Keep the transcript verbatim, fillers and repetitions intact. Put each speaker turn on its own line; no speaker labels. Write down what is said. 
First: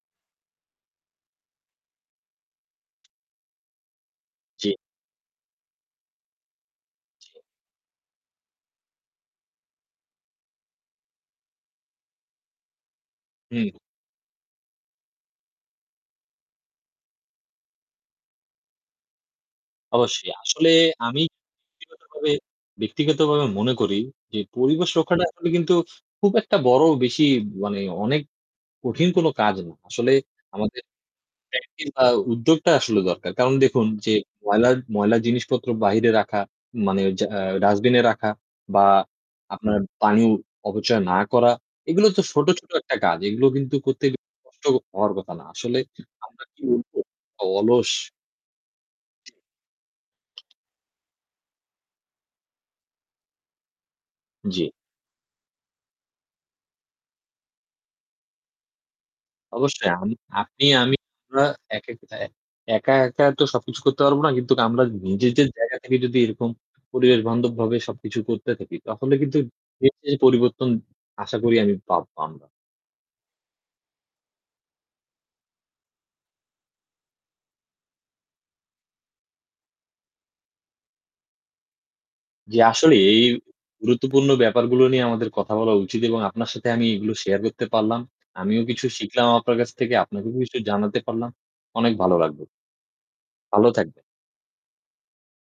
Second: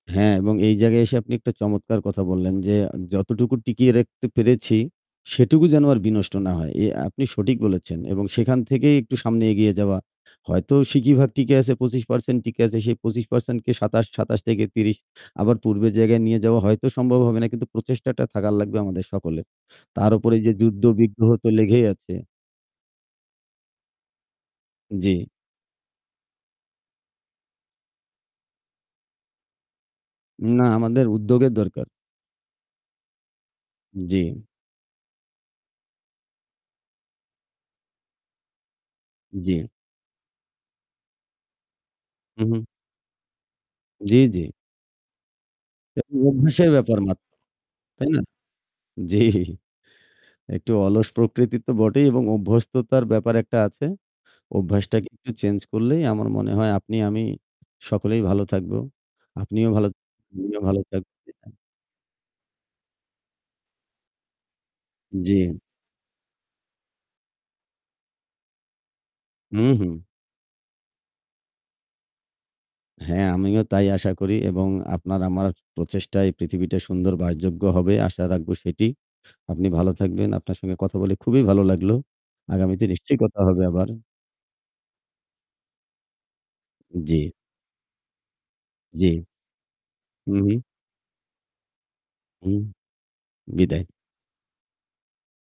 হ্যাঁ, এবং এই জায়গায় এসে আপনি একটা চমৎকার কথা বললেন। যে "যতটুকু টিকিয়ে রেখতে
জ্বী।
পেরেছি, সেটুকু যেন আর বিনষ্ট না হয়।" এ আপনি
জি।
সঠিক বলেছেন এবং সেখান থেকেই একটু সামনে এগিয়ে যাওয়া। হয়তো সিকি ভাগ টিকে আছে পঁচিশ পারসেন্ট টিকে আছে। সেই পঁচিশ পারসেন্ট
হুম।
সাতাশ, সাতাশ থেকে ত্রিশ। আবার পূর্বের জায়গায় নিয়ে যাওয়া হয়তো সম্ভব হবে না। কিন্তু প্রচেষ্টাটা থাকার লাগবে আমাদের সকলের। তার ওপর
অবশ্যই।
এইযে
আসলে আমি
যুদ্ধ-বিগ্রহ তো লেগেই আছে।
ব্যক্তিগতভাবে ব্যক্তিগতভাবে মনে করি যে পরিবেশ
জ্বি।
রক্ষাটা আসলে কিন্তু খুব একটা বড় বেশি মানে অনেক কঠিন কোনো কাজ না। আসলে
না,
আমাদের
আমাদের উদ্যোগের দরকার।
[unintelligible] বা উদ্যোগটা আসলে দরকার। কারণ দেখুন যে
জ্বি।
ময়লার ময়লা জিনিসপত্র বাহিরে রাখা মানে যা আ ডাস্টবিনে রাখা বা
জ্বী।
আপনার পানি অপচয় না করা। এগুলো তো
হু,
ছোট,
হু।
ছোট একটা কাজ, এগুলো কিন্তু করতে
জ্বি, জ্বি।
কষ্ট হওয়ার কথা না। আসলে
এ [unintelligible]
আমরা কি
অভ্যাসের ব্যাপার
[unintelligible]
মাত্র,
অ অলস
তাই না? জ্বি। একটু অলস প্রকৃতি তো বটেই এবং অভ্যস্ততার ব্যাপার একটা আছে।
জ্বি।
অভ্যাসটাকে একটু চেঞ্জ করলেই আমার মনে হয় আপনি, আমি সকলেই ভালো থাকবো। আপনিও ভালো,
অবশ্যই। আম
[unintelligible] আমিও
আপনি,
ভালো
আমি
থাক
আমরা
[unintelligible]
একেক এ একা, একা তো সবকিছু করতে পারবো না। কিন্তু আমরা নিজেজের
জ্বী।
জায়গা থেকে যদি এরকম পরিবেশবান্ধবভাবে সবকিছু করতে থাকি, তাহলে কিন্তু
হু,
এইযে
হুঁ।
যে পরিবর্তন আশা করি আমি পাবো আমরা।
হ্যাঁ, আমিও তাই আশা করি এবং আপনার আমার প্রচেষ্টায় পৃথিবীটা সুন্দর বাসযোগ্য হবে, আশা রাখবো সেটি। আপনি ভালো থাকবেন, আপনার সঙ্গে কথা বলে খুবই ভালো লাগলো।
জি,
আগামীতে
আসলে
নিশ্চয়ই
এই
কথা হবে আবার।
গুরুত্বপূর্ণ ব্যাপারগুলো নিয়ে আমাদের কথা বলা উচিত এবং আপনার সাথে আমি এগুলো
জ্বি।
শেয়ার করতে পারলাম। আমিও কিছু
জ্বী।
শিখলাম আপনার কাছ থেকে,
হু,
আপনাকেও কিছু
হু।
জানাতে পারলাম। অনেক ভালো লাগলো।
হুম,
ভালো
বিদায়।
থাকবে।